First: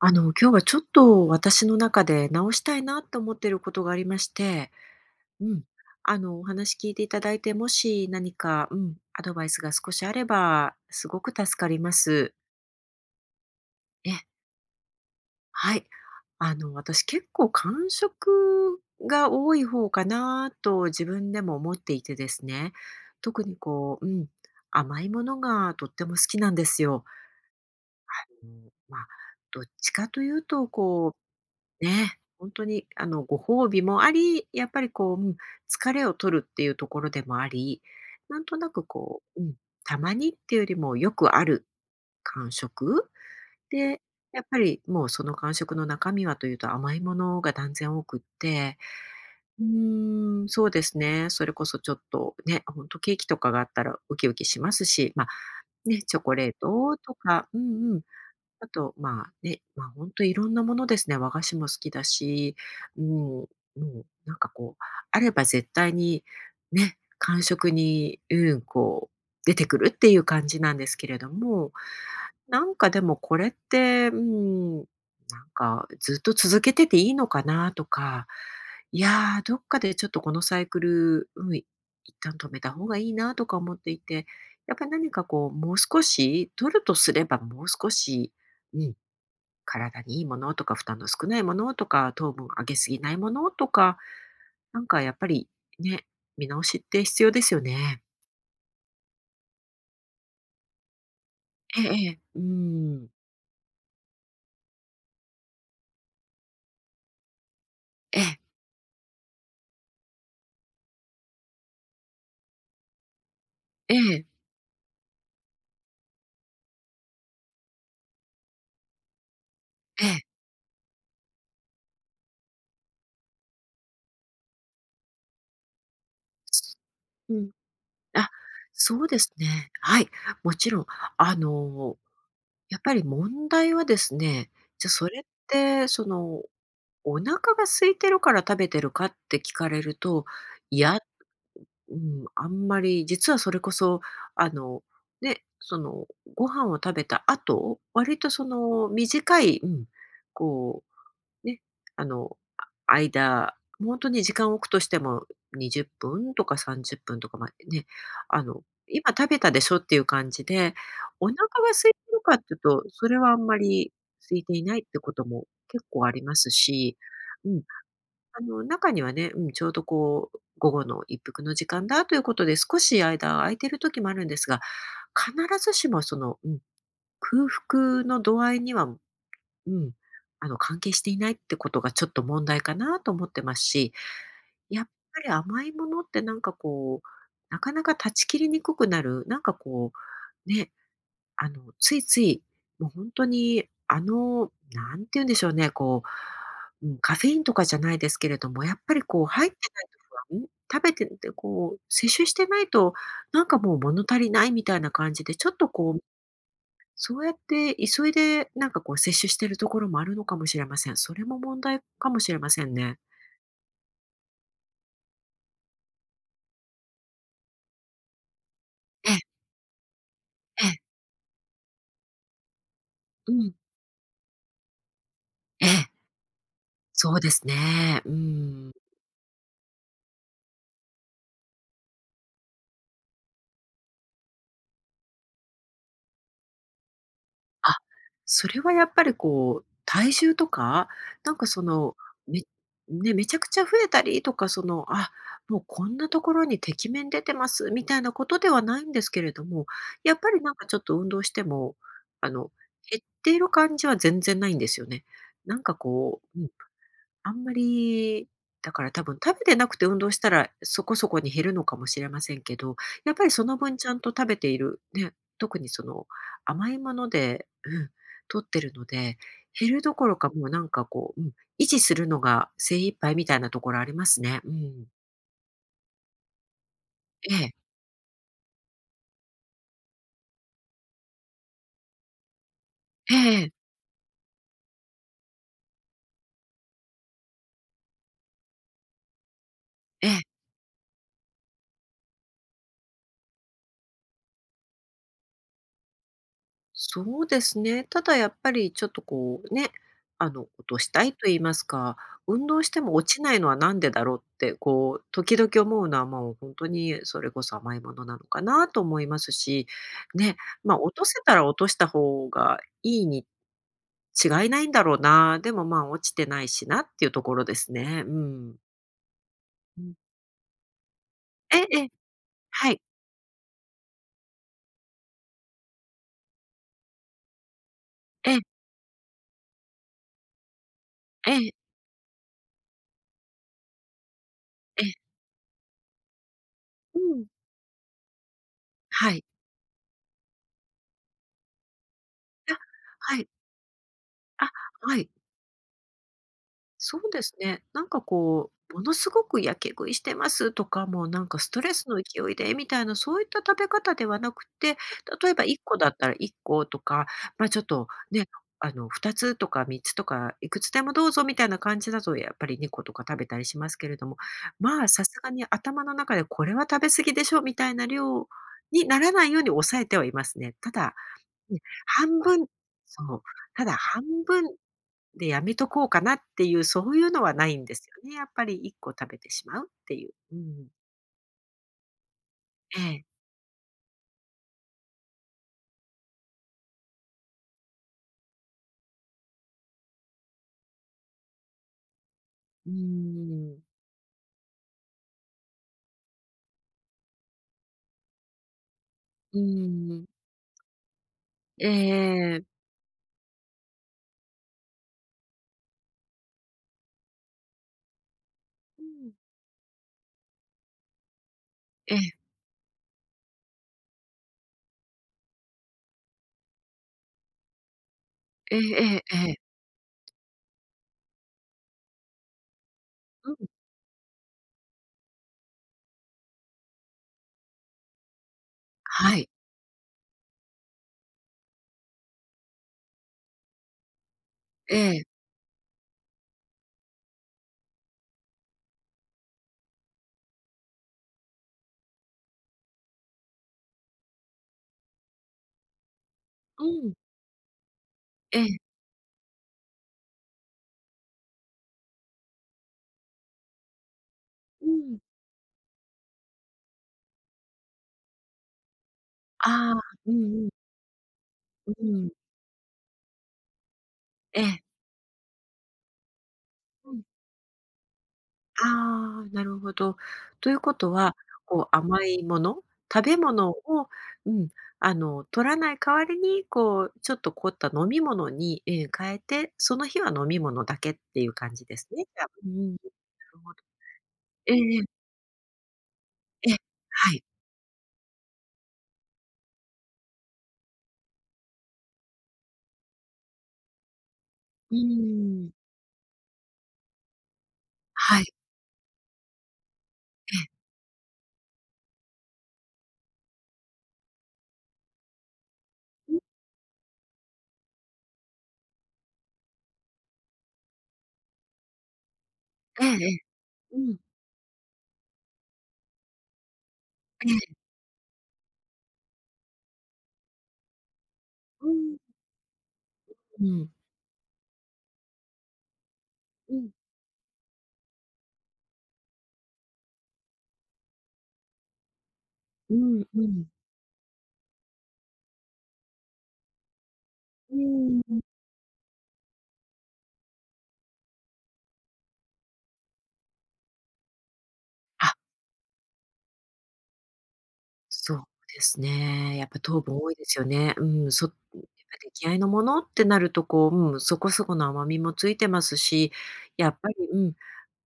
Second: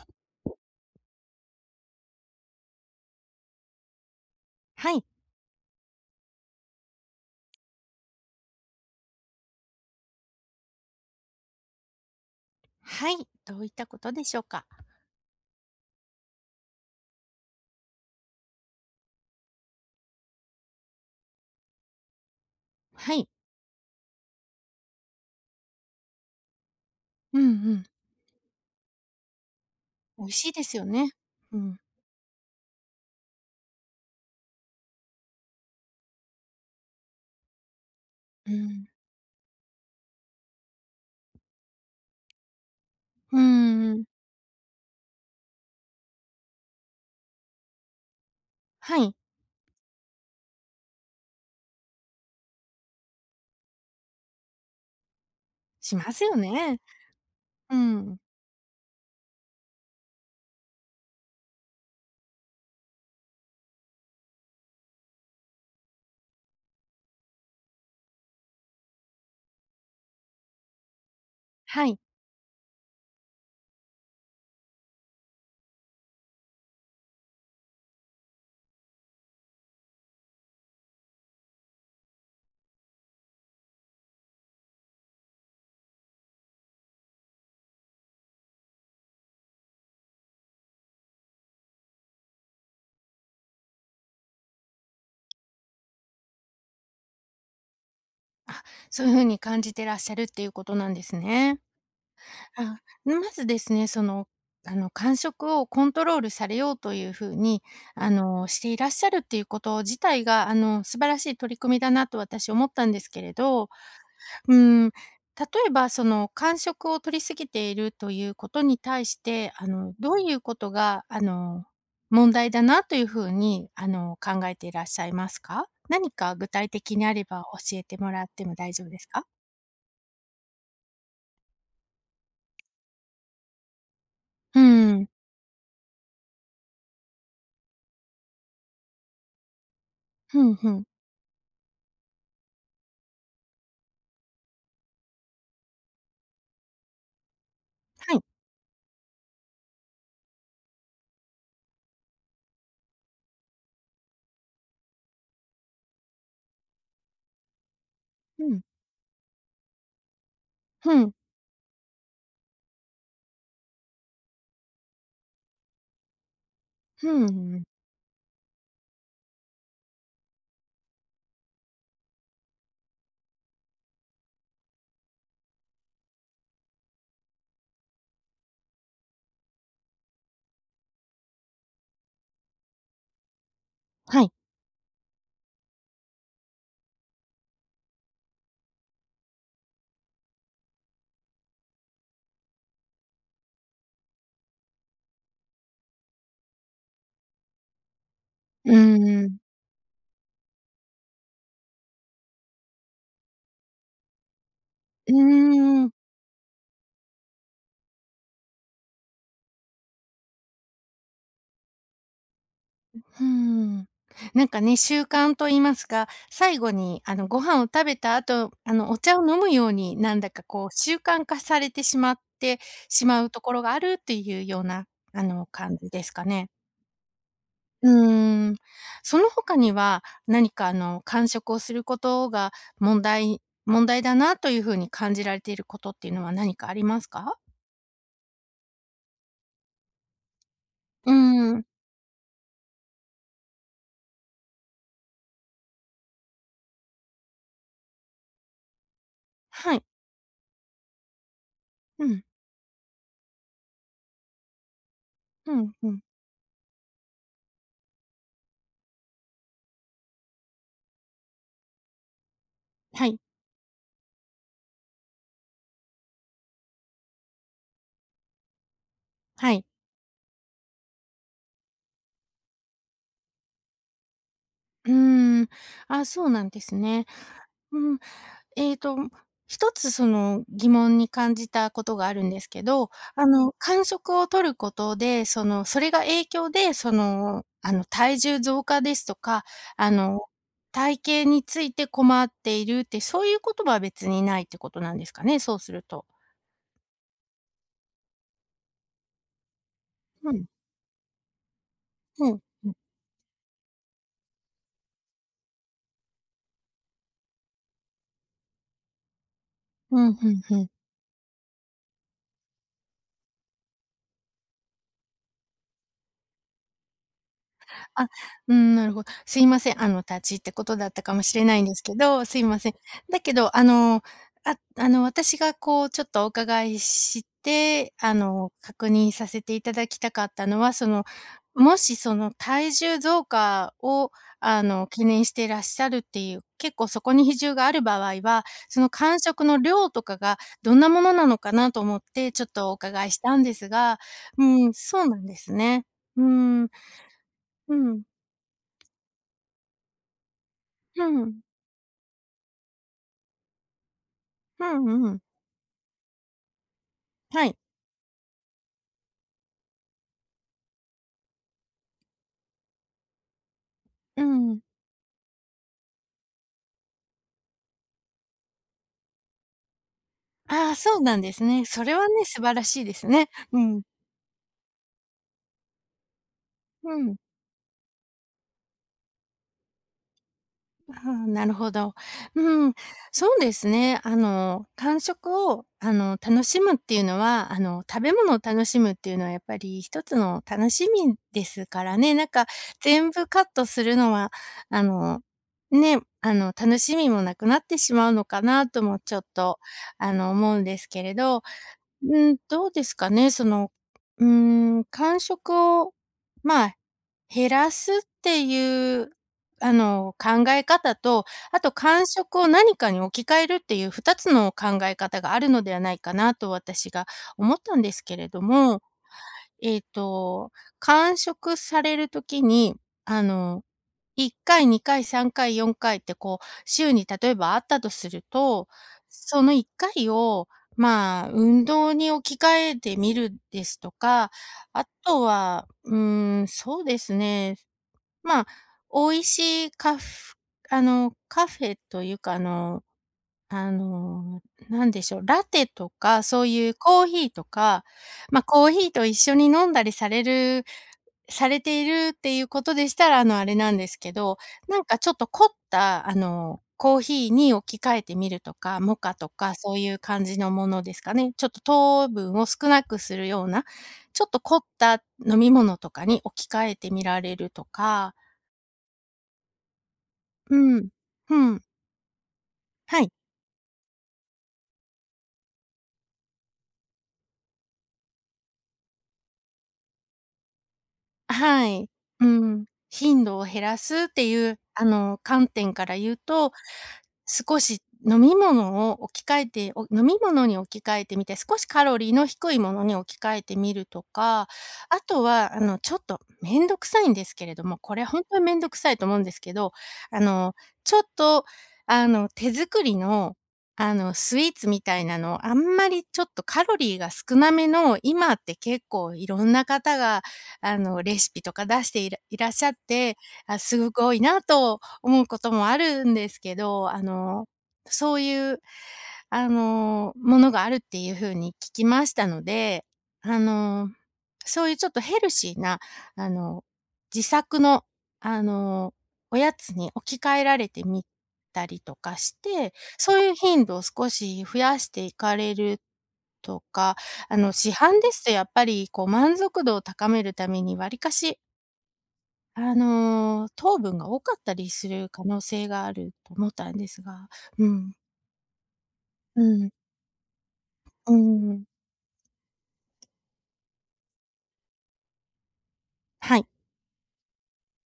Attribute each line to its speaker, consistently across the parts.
Speaker 1: 今日はちょっと私の中で直したいなと思ってることがありまして、
Speaker 2: はい。
Speaker 1: うん。お話聞いていただいて、もし何か、うん、アドバイスが少しあれば、すごく助かります。
Speaker 2: はい。どういったこ
Speaker 1: え、
Speaker 2: とでしょうか？
Speaker 1: はい。私結構間食が多い方かなと自分でも思っていてですね、
Speaker 2: はい。
Speaker 1: 特にこう、うん、甘いものがとっても好きなんですよ。
Speaker 2: うんうん。
Speaker 1: うん、まあ、どっちかと
Speaker 2: 美
Speaker 1: い
Speaker 2: 味
Speaker 1: う
Speaker 2: しいで
Speaker 1: と、
Speaker 2: すよね。
Speaker 1: こ
Speaker 2: うん。
Speaker 1: う、ね、ほんにご褒美もあり、やっぱりこう、うん、疲れを取るっていうところでもあり、なん
Speaker 2: う
Speaker 1: となく
Speaker 2: ん。
Speaker 1: こう、うん、たまにっていうよりもよくある感食
Speaker 2: うんうんう
Speaker 1: で、
Speaker 2: ん。
Speaker 1: やっぱりもうその感食の中身はというと甘いものが断然多くって、
Speaker 2: はい。
Speaker 1: うーん、そうですね。それこそちょっとね、ほんとケーキとかがあったらウキウキしますし、ま、
Speaker 2: し
Speaker 1: ね、
Speaker 2: ま
Speaker 1: チョ
Speaker 2: す
Speaker 1: コ
Speaker 2: よ
Speaker 1: レー
Speaker 2: ね。
Speaker 1: トとか、う
Speaker 2: う
Speaker 1: んうん、
Speaker 2: ん。
Speaker 1: あと、まあ、ね、まあ、本当いろんなものですね。和菓子も好きだし、うん、もうなんかこう、あれば絶対にね、感食に、うん、こう出てくるっていう感じなんですけれども、
Speaker 2: はい。
Speaker 1: なんかでもこれって、うん、なんかずっと続けてていいのかなとか、いやー、どっかでちょっとこのサイクル、うん、一旦止めた方がいいなとか思っていて、やっぱり何かこう、もう少し、取るとすればもう少し、うん、体にいいものとか、負担の少ないものとか、糖分上げすぎないものとか、なんかやっぱりね、見直しって必要ですよね。
Speaker 2: あ、そういう風に感じてらっしゃるっていうことなんですね。
Speaker 1: ええええ、う
Speaker 2: あ、
Speaker 1: ん。
Speaker 2: まずですね、間食をコントロールされようという風に、
Speaker 1: ええ、
Speaker 2: していらっしゃるっていうこと自体が、素晴らしい取り組みだなと私思ったんですけれど、
Speaker 1: ええ、
Speaker 2: うー例えばその間食を取りすぎているということに対して、
Speaker 1: え
Speaker 2: ど
Speaker 1: え。
Speaker 2: ういうことが、問題だなというふうに、考えていらっしゃいますか？何か具体的にあれ
Speaker 1: う
Speaker 2: ば
Speaker 1: ん。
Speaker 2: 教えてもらっ
Speaker 1: あ、
Speaker 2: ても大丈夫で
Speaker 1: そ
Speaker 2: す
Speaker 1: うで
Speaker 2: か？
Speaker 1: すね。はい、もちろん。あの、やっぱり問題はですね、
Speaker 2: う
Speaker 1: じゃ、そ
Speaker 2: ん、
Speaker 1: れって、その、お腹が空いてるから食べてるかって聞かれると、
Speaker 2: ふんふ
Speaker 1: い
Speaker 2: ん、
Speaker 1: や、うん、あんまり、実はそれこそ、あの、ね、その、ご飯を食べた後、
Speaker 2: は
Speaker 1: 割
Speaker 2: い、
Speaker 1: とその短い、うん、こう、ね、あの、あ間、本当に時間を置くとしても20分とか30分とか、ま、ね、あ
Speaker 2: うん、
Speaker 1: の、今食べたでしょっていう感じで、
Speaker 2: ふん、
Speaker 1: お腹が空いてるかっていうと、それはあんまり空いていないってことも結構ありますし、
Speaker 2: ふう
Speaker 1: うん。
Speaker 2: ん、
Speaker 1: 中にはね、うん、ちょうどこう、午後の一服の時間だということで、少し間空いてる時もあるんですが、必ずしもその、うん、空腹の度合いには、うん、関係していないってことがちょっと問題かなと思ってますし、
Speaker 2: はい、
Speaker 1: やっぱり甘いものってなんかこう、なかなか断ち切りにくくなる、なんかこう、ね、ついつい、もう本当に、なんて言うんでしょうね、こう、うん、カフェインとかじゃないですけれども、
Speaker 2: う
Speaker 1: や
Speaker 2: ー
Speaker 1: っぱりこう
Speaker 2: ん、
Speaker 1: 入ってないと不安、食べててこう、摂取してないと、なんかもう物足りないみたいな
Speaker 2: う
Speaker 1: 感
Speaker 2: ー
Speaker 1: じで、ちょっと
Speaker 2: ん。
Speaker 1: こう、そうやって急いでなんかこう摂取してるところもあるのかもしれません。それも問題かもしれませんね。
Speaker 2: うん。なんかね、習慣と言いますか、最後にご飯を食べた後、お
Speaker 1: ええ、
Speaker 2: 茶を飲むように、なんだか
Speaker 1: え
Speaker 2: こう
Speaker 1: え、
Speaker 2: 習慣化されてしまう
Speaker 1: う
Speaker 2: と
Speaker 1: ん、
Speaker 2: ころがあるっていうような、
Speaker 1: え
Speaker 2: 感
Speaker 1: え、
Speaker 2: じですかね。
Speaker 1: そうです
Speaker 2: う
Speaker 1: ね。う
Speaker 2: ーん。
Speaker 1: ん。
Speaker 2: その他には、何か間食をすることが問題だなというふうに感じられていることっていうのは何かありますか？
Speaker 1: あ、それはやっぱりこう、体重とか、
Speaker 2: うー
Speaker 1: なんかそ
Speaker 2: ん。
Speaker 1: の、め、ね、めちゃくちゃ増えたりとか、その、あ、もうこんなところにてきめん出てますみたいなことではないんですけれども、
Speaker 2: はい。
Speaker 1: やっぱりなんかちょっと運動しても、
Speaker 2: うん、
Speaker 1: あの、減っている感じは全然ないんですよね。
Speaker 2: う
Speaker 1: なん
Speaker 2: ん、
Speaker 1: か
Speaker 2: うん。
Speaker 1: こう、うん。あんまり、だから多分食べてなくて運動したら、そこそこに減るのかもしれませんけど、
Speaker 2: は
Speaker 1: やっ
Speaker 2: い、
Speaker 1: ぱりその分ちゃんと食べている、ね、特にその甘いもので、うん、摂ってるので、
Speaker 2: はい。
Speaker 1: 減るどころかもうなんかこう、うん、維持するのが精一杯みたいなところありますね。うん。
Speaker 2: うーん。あ、そうなんですね。
Speaker 1: ええ、
Speaker 2: うん。ええと、一つその疑問に感じたことがあるんですけど、
Speaker 1: ええ、
Speaker 2: 間食を取ることで、それが影響で、体重増加ですとか、あ
Speaker 1: ええ。
Speaker 2: の、体型について困っているって、そういうことは別にないってことなんですかね、そうすると。
Speaker 1: そうですね。ただやっぱりちょっとこうね、
Speaker 2: うん、
Speaker 1: 落としたいと言いますか、
Speaker 2: うん、
Speaker 1: 運動
Speaker 2: う
Speaker 1: し
Speaker 2: ん。
Speaker 1: ても落ちないのはなんでだろうって、こう、時々思うのはもう本当にそれこそ甘いものなのかなと思いますし、
Speaker 2: うん、ふ
Speaker 1: ね、
Speaker 2: んふん。
Speaker 1: ま、あ、落とせたら落とした方がいいに違いないんだろうな、でも、ま、あ、落ちてないしなっていうところですね。
Speaker 2: あ、
Speaker 1: う
Speaker 2: うー
Speaker 1: ん。
Speaker 2: ん、なるほすいませ
Speaker 1: う
Speaker 2: ん。
Speaker 1: ん。
Speaker 2: 立ち入ってことだったかもしれ
Speaker 1: え
Speaker 2: な
Speaker 1: え
Speaker 2: いんで
Speaker 1: え
Speaker 2: す
Speaker 1: え、
Speaker 2: けど、すいませ
Speaker 1: は
Speaker 2: ん。
Speaker 1: い。
Speaker 2: だけど、私がこう、ちょっとお伺いして、
Speaker 1: ええ、
Speaker 2: 確認させていただきたかったのは、
Speaker 1: ええ、
Speaker 2: もしその体重増加を、
Speaker 1: え
Speaker 2: 懸
Speaker 1: え。
Speaker 2: 念してらっしゃるっていう、結構
Speaker 1: う
Speaker 2: そこ
Speaker 1: ん。
Speaker 2: に比重がある場合は、その
Speaker 1: は
Speaker 2: 間
Speaker 1: い。
Speaker 2: 食の量とかがどんなものなのかなと思って、ちょっ
Speaker 1: あ、
Speaker 2: とお伺い
Speaker 1: は
Speaker 2: し
Speaker 1: い。
Speaker 2: たんですが、う
Speaker 1: あ、
Speaker 2: ん、
Speaker 1: は
Speaker 2: そ
Speaker 1: い。
Speaker 2: うなんですね。うーん、
Speaker 1: そうですね。
Speaker 2: う
Speaker 1: なんか
Speaker 2: ん。
Speaker 1: こう、ものすごくやけ食いしてますとか、も
Speaker 2: う
Speaker 1: うなんか
Speaker 2: ん。
Speaker 1: ストレスの勢いでみたいな、そういった食べ方ではなく
Speaker 2: う
Speaker 1: て、
Speaker 2: んうん。
Speaker 1: 例えば1個だったら1個とか、ま
Speaker 2: は
Speaker 1: あ
Speaker 2: い。
Speaker 1: ちょっとね、2つとか3つとか、いくつでもどうぞみたいな感じだと、やっぱり2個とか食べたりしますけれども、
Speaker 2: うん。
Speaker 1: まあさすがに頭の中でこれは食べ過ぎでしょみたいな量にならないように抑えてはいますね。た
Speaker 2: ああ、
Speaker 1: だ、
Speaker 2: そうなんです
Speaker 1: ね、
Speaker 2: ね。それは
Speaker 1: 半
Speaker 2: ね、素
Speaker 1: 分、
Speaker 2: 晴らしいで
Speaker 1: そ
Speaker 2: す
Speaker 1: う、
Speaker 2: ね。う
Speaker 1: ただ
Speaker 2: ん。
Speaker 1: 半分で、やめとこうかなっていう、そ
Speaker 2: う
Speaker 1: ういう
Speaker 2: ん。
Speaker 1: のはないんですよね。やっぱり1個食べてしまうっていう。うん。
Speaker 2: ああ、なるほど。うん。
Speaker 1: ええ。
Speaker 2: そうですね。間食を、楽しむっていうのは、食べ物を楽しむっていうのはやっぱり一つの楽しみですからね。なんか、
Speaker 1: うー
Speaker 2: 全部カッ
Speaker 1: ん。
Speaker 2: トするのは、あの、楽しみもなくなってしまうのかなともちょっ
Speaker 1: うー
Speaker 2: と、
Speaker 1: ん。
Speaker 2: 思うんですけれど。
Speaker 1: ええ
Speaker 2: うん、
Speaker 1: ええ。
Speaker 2: どうですかね、間食を、まあ、減らすって
Speaker 1: う
Speaker 2: いう、
Speaker 1: ん。
Speaker 2: 考え方と、あと
Speaker 1: え
Speaker 2: 間
Speaker 1: え。
Speaker 2: 食を何かに置き換えるっていう2つの考え方があるのではないかなと私が思ったんですけれど
Speaker 1: ええ
Speaker 2: も、
Speaker 1: ええええ。
Speaker 2: えっと、間食される時に、あ
Speaker 1: うん。
Speaker 2: の1回、2回、3回、4回ってこう、週に例えばあったとすると、
Speaker 1: はい。
Speaker 2: その1回を、まあ、運動に置き換えてみるですとか、
Speaker 1: え
Speaker 2: あ
Speaker 1: え。
Speaker 2: とは、そうですね、まあ、美味しいカフあの、カフェというか、あの、なんでしょう、ラテとか、そう
Speaker 1: う
Speaker 2: いう
Speaker 1: ん。
Speaker 2: コーヒーとか、
Speaker 1: え
Speaker 2: ま、
Speaker 1: え。
Speaker 2: コーヒーと一緒に飲んだりされているっていうことでしたら、あれなんですけど、
Speaker 1: う
Speaker 2: なん
Speaker 1: ん。
Speaker 2: かちょっと凝った、コーヒーに置き換えてみるとか、モカとか
Speaker 1: あ
Speaker 2: そう
Speaker 1: あ、
Speaker 2: いう
Speaker 1: う
Speaker 2: 感じ
Speaker 1: んう
Speaker 2: の
Speaker 1: ん。
Speaker 2: ものですかね。ちょっと
Speaker 1: う
Speaker 2: 糖
Speaker 1: ん。
Speaker 2: 分を少なくするような、ちょっと
Speaker 1: え
Speaker 2: 凝っ
Speaker 1: え。
Speaker 2: た飲み物とかに置き換えて
Speaker 1: うん。
Speaker 2: みられるとか、
Speaker 1: ああ、なるほど。とい
Speaker 2: う
Speaker 1: うこ
Speaker 2: ん、
Speaker 1: とは、
Speaker 2: うん、
Speaker 1: こう、甘いもの、
Speaker 2: は
Speaker 1: 食
Speaker 2: い。
Speaker 1: べ物を、うん、取らない代わりに、こう、ちょっと凝った飲み物に、ええ、変えて、その日は飲み物だけっていう感じ
Speaker 2: は
Speaker 1: です
Speaker 2: い。
Speaker 1: ね、じゃあ。
Speaker 2: う
Speaker 1: う
Speaker 2: ん。
Speaker 1: ん、な
Speaker 2: 頻
Speaker 1: る
Speaker 2: 度を
Speaker 1: ほど。
Speaker 2: 減らすってい
Speaker 1: ええ
Speaker 2: う、
Speaker 1: ええ、
Speaker 2: 観点から言う
Speaker 1: え
Speaker 2: と、
Speaker 1: え、はい。
Speaker 2: 少し飲み物を置き換えてお飲み物に置き換えてみて、少しカロリーの低いものに置き換えてみるとか、
Speaker 1: う
Speaker 2: あと
Speaker 1: ーん、
Speaker 2: は、ちょっとめんどくさいんですけれども、これ
Speaker 1: は
Speaker 2: 本
Speaker 1: い、
Speaker 2: 当にめんどくさいと思うんですけど、あ
Speaker 1: ええ、
Speaker 2: の、ちょっと、あの、手作りの、スイーツみたいなのをあんまり
Speaker 1: うん、
Speaker 2: ちょっとカロリーが少なめの、今って結構いろんな方がレシピとか出していらいらっしゃっ
Speaker 1: えええ
Speaker 2: て、
Speaker 1: え、
Speaker 2: あ、
Speaker 1: う
Speaker 2: すご
Speaker 1: ん、
Speaker 2: く多いなと思うこともあるんですけど、
Speaker 1: ええ、
Speaker 2: そういう、ものがあるっていう風に
Speaker 1: う
Speaker 2: 聞き
Speaker 1: ん、
Speaker 2: ましたので、あ
Speaker 1: うん、
Speaker 2: の、そういうちょっとヘルシーな、あ
Speaker 1: う
Speaker 2: の、
Speaker 1: ん、
Speaker 2: 自作の、あの、おやつに置き換えられてみたりとかして、
Speaker 1: うん
Speaker 2: そ
Speaker 1: う
Speaker 2: ういう
Speaker 1: ん、
Speaker 2: 頻度を少し増やしていかれるとか、
Speaker 1: う
Speaker 2: 市
Speaker 1: ー
Speaker 2: 販で
Speaker 1: ん。
Speaker 2: すとやっぱりこう満足度を高めるためにわりかし、糖分が多かったりする
Speaker 1: あ、
Speaker 2: 可能性があると思ったんですが、うん、
Speaker 1: そうですね。
Speaker 2: う
Speaker 1: やっぱ
Speaker 2: ん、
Speaker 1: 糖分多いですよね。うん、
Speaker 2: う
Speaker 1: そ、やっ
Speaker 2: ん、
Speaker 1: ぱ出来合いのものってなると、こう、うん、そこそこの甘みもついてますし、
Speaker 2: はい。
Speaker 1: やっぱり、うん、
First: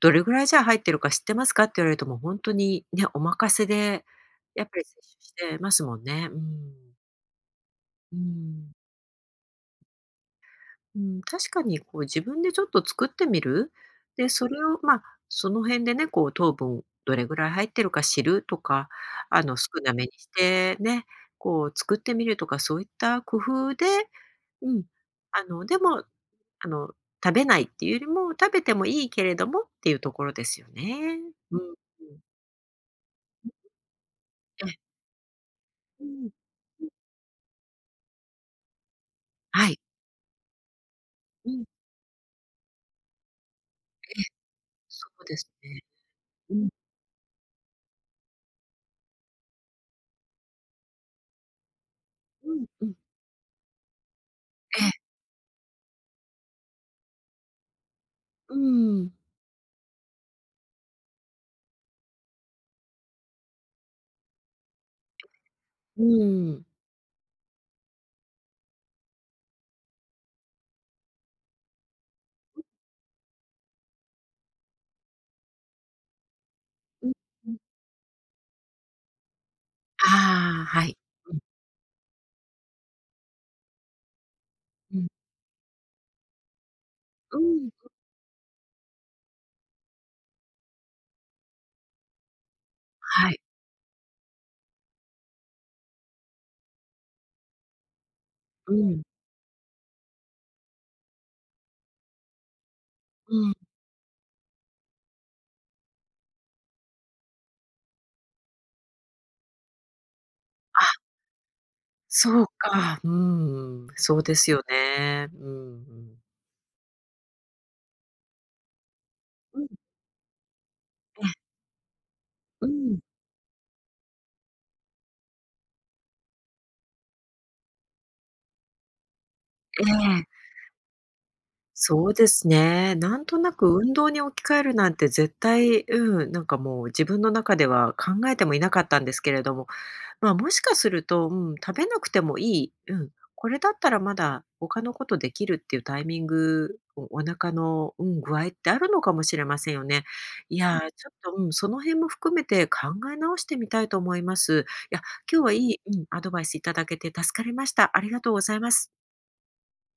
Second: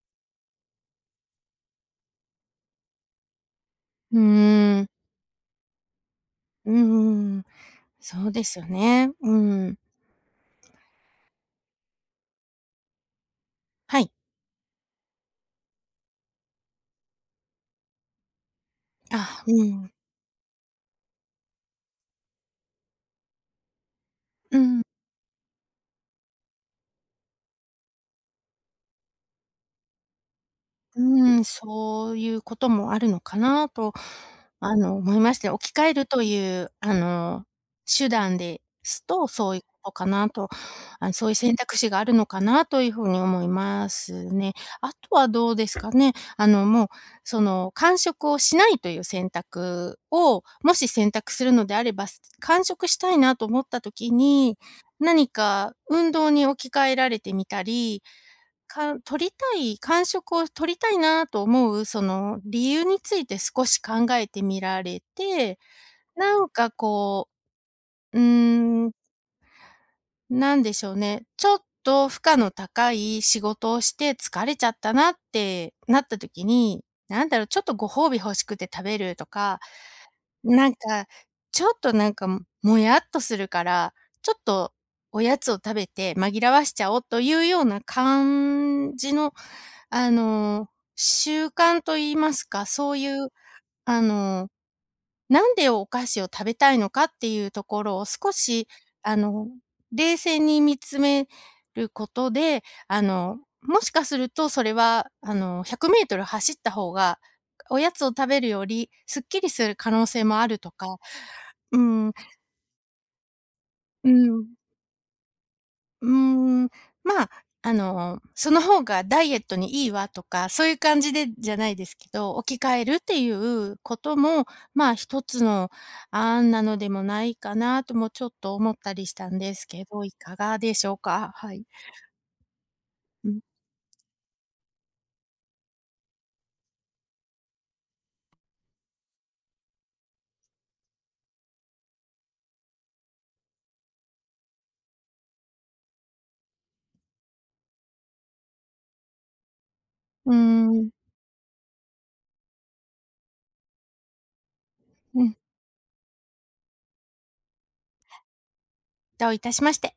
Speaker 1: どれぐらいじゃあ入ってるか知ってますかって言われると、もうほに、ね、お任せで
Speaker 2: うー
Speaker 1: やっぱり
Speaker 2: ん、
Speaker 1: 摂取してますもんね。う
Speaker 2: う
Speaker 1: ん。
Speaker 2: ーん、
Speaker 1: う
Speaker 2: そうですよ
Speaker 1: ん。
Speaker 2: ね。うん。
Speaker 1: うん、確かにこう自分でちょっと作ってみる。
Speaker 2: はい。
Speaker 1: で、それを、まあ、その辺でね、こう糖分どれぐらい入ってるか知るとか、
Speaker 2: あ、う
Speaker 1: 少
Speaker 2: ん、
Speaker 1: なめにしてね、こう作ってみるとか、そういった工夫で、
Speaker 2: う
Speaker 1: う
Speaker 2: ん。
Speaker 1: ん、でも、あの、食べないっていうよりも、食べてもいいけれどもっていうところですよ
Speaker 2: う
Speaker 1: ね。
Speaker 2: ーん、
Speaker 1: うん、
Speaker 2: そういうこともあるのかなと、
Speaker 1: ええ、
Speaker 2: 思いまして、置き換え
Speaker 1: う
Speaker 2: ると
Speaker 1: ん、
Speaker 2: いう、手段ですと、そういう
Speaker 1: はい。
Speaker 2: ことかなと、あ、そういう
Speaker 1: う
Speaker 2: 選
Speaker 1: ん、
Speaker 2: 択肢があるのかなというふうに思いますね。あ
Speaker 1: そ
Speaker 2: と
Speaker 1: う
Speaker 2: は
Speaker 1: です
Speaker 2: どうで
Speaker 1: ね。
Speaker 2: すかね。
Speaker 1: うん、
Speaker 2: その、間食をしないという選択を、もし選択するのであれば、
Speaker 1: う
Speaker 2: 間
Speaker 1: ん、う
Speaker 2: 食
Speaker 1: ん。
Speaker 2: したいなと思った時に、
Speaker 1: ええ、
Speaker 2: 何か運動に置き換えられてみたり
Speaker 1: う
Speaker 2: か
Speaker 1: ん、
Speaker 2: 取りたい感触を取りたいなと思う、その理由について少し考えてみられて、
Speaker 1: う
Speaker 2: な
Speaker 1: ん、
Speaker 2: ん
Speaker 1: うん、
Speaker 2: かこう、うーん、なんでしょうね、ちょっと負荷の高い仕事をして疲れちゃったなってなった時に、
Speaker 1: うん。
Speaker 2: なんだろう、ちょっとご褒美欲しくて食べるとか、
Speaker 1: ああ、
Speaker 2: なん
Speaker 1: はい。
Speaker 2: か、ちょっとなんかももやっとするから、ちょっと
Speaker 1: うん、うん。
Speaker 2: おやつを食べて紛らわしちゃおうとい
Speaker 1: う
Speaker 2: うよう
Speaker 1: ん。
Speaker 2: な感じの、あの、習慣と言いますか、そういう、
Speaker 1: はい。
Speaker 2: あの、なんでお菓子を食べたいのかっていうところを少し、
Speaker 1: うん。
Speaker 2: あの、冷静に見つめることで、
Speaker 1: うん。
Speaker 2: もしかするとそれは、100ル走った方が、おやつを食べるよりすっきりする可能性もあるとか、
Speaker 1: あ、
Speaker 2: うん、
Speaker 1: そうか。うん、
Speaker 2: う
Speaker 1: そうで
Speaker 2: ん。
Speaker 1: すよね。うん、う
Speaker 2: う
Speaker 1: ん。
Speaker 2: ーん、まあ、その方がダイエット
Speaker 1: うん、
Speaker 2: にいいわとか、そういう感じ
Speaker 1: え
Speaker 2: で
Speaker 1: え、
Speaker 2: じゃないですけど、置き
Speaker 1: う
Speaker 2: 換える
Speaker 1: ん、
Speaker 2: っていうことも、まあ、一つの案なのでもないかなともちょっと思ったりしたんです
Speaker 1: え
Speaker 2: けど、い
Speaker 1: え、
Speaker 2: かがでしょうか？はい。
Speaker 1: そうですね。なん
Speaker 2: う
Speaker 1: と
Speaker 2: ん。
Speaker 1: なく運動に置き換えるなんて絶対、うん、なんかもう自分の中では考えてもいなかったんですけれども、まあ、もしかすると、うん、食べなくてもいい、うん、これだったらまだ他のことできるっていうタイミング、お、お腹の、うん、具合ってあるのかもしれませんよね。
Speaker 2: うー
Speaker 1: いや
Speaker 2: ん、
Speaker 1: ー、ちょっと、うん、その辺も含めて考え直してみたいと思います。いや、
Speaker 2: うん、
Speaker 1: 今日はいい、うん、アドバイスいただけて助かりました。ありがとうございます。
Speaker 2: どういたしまして。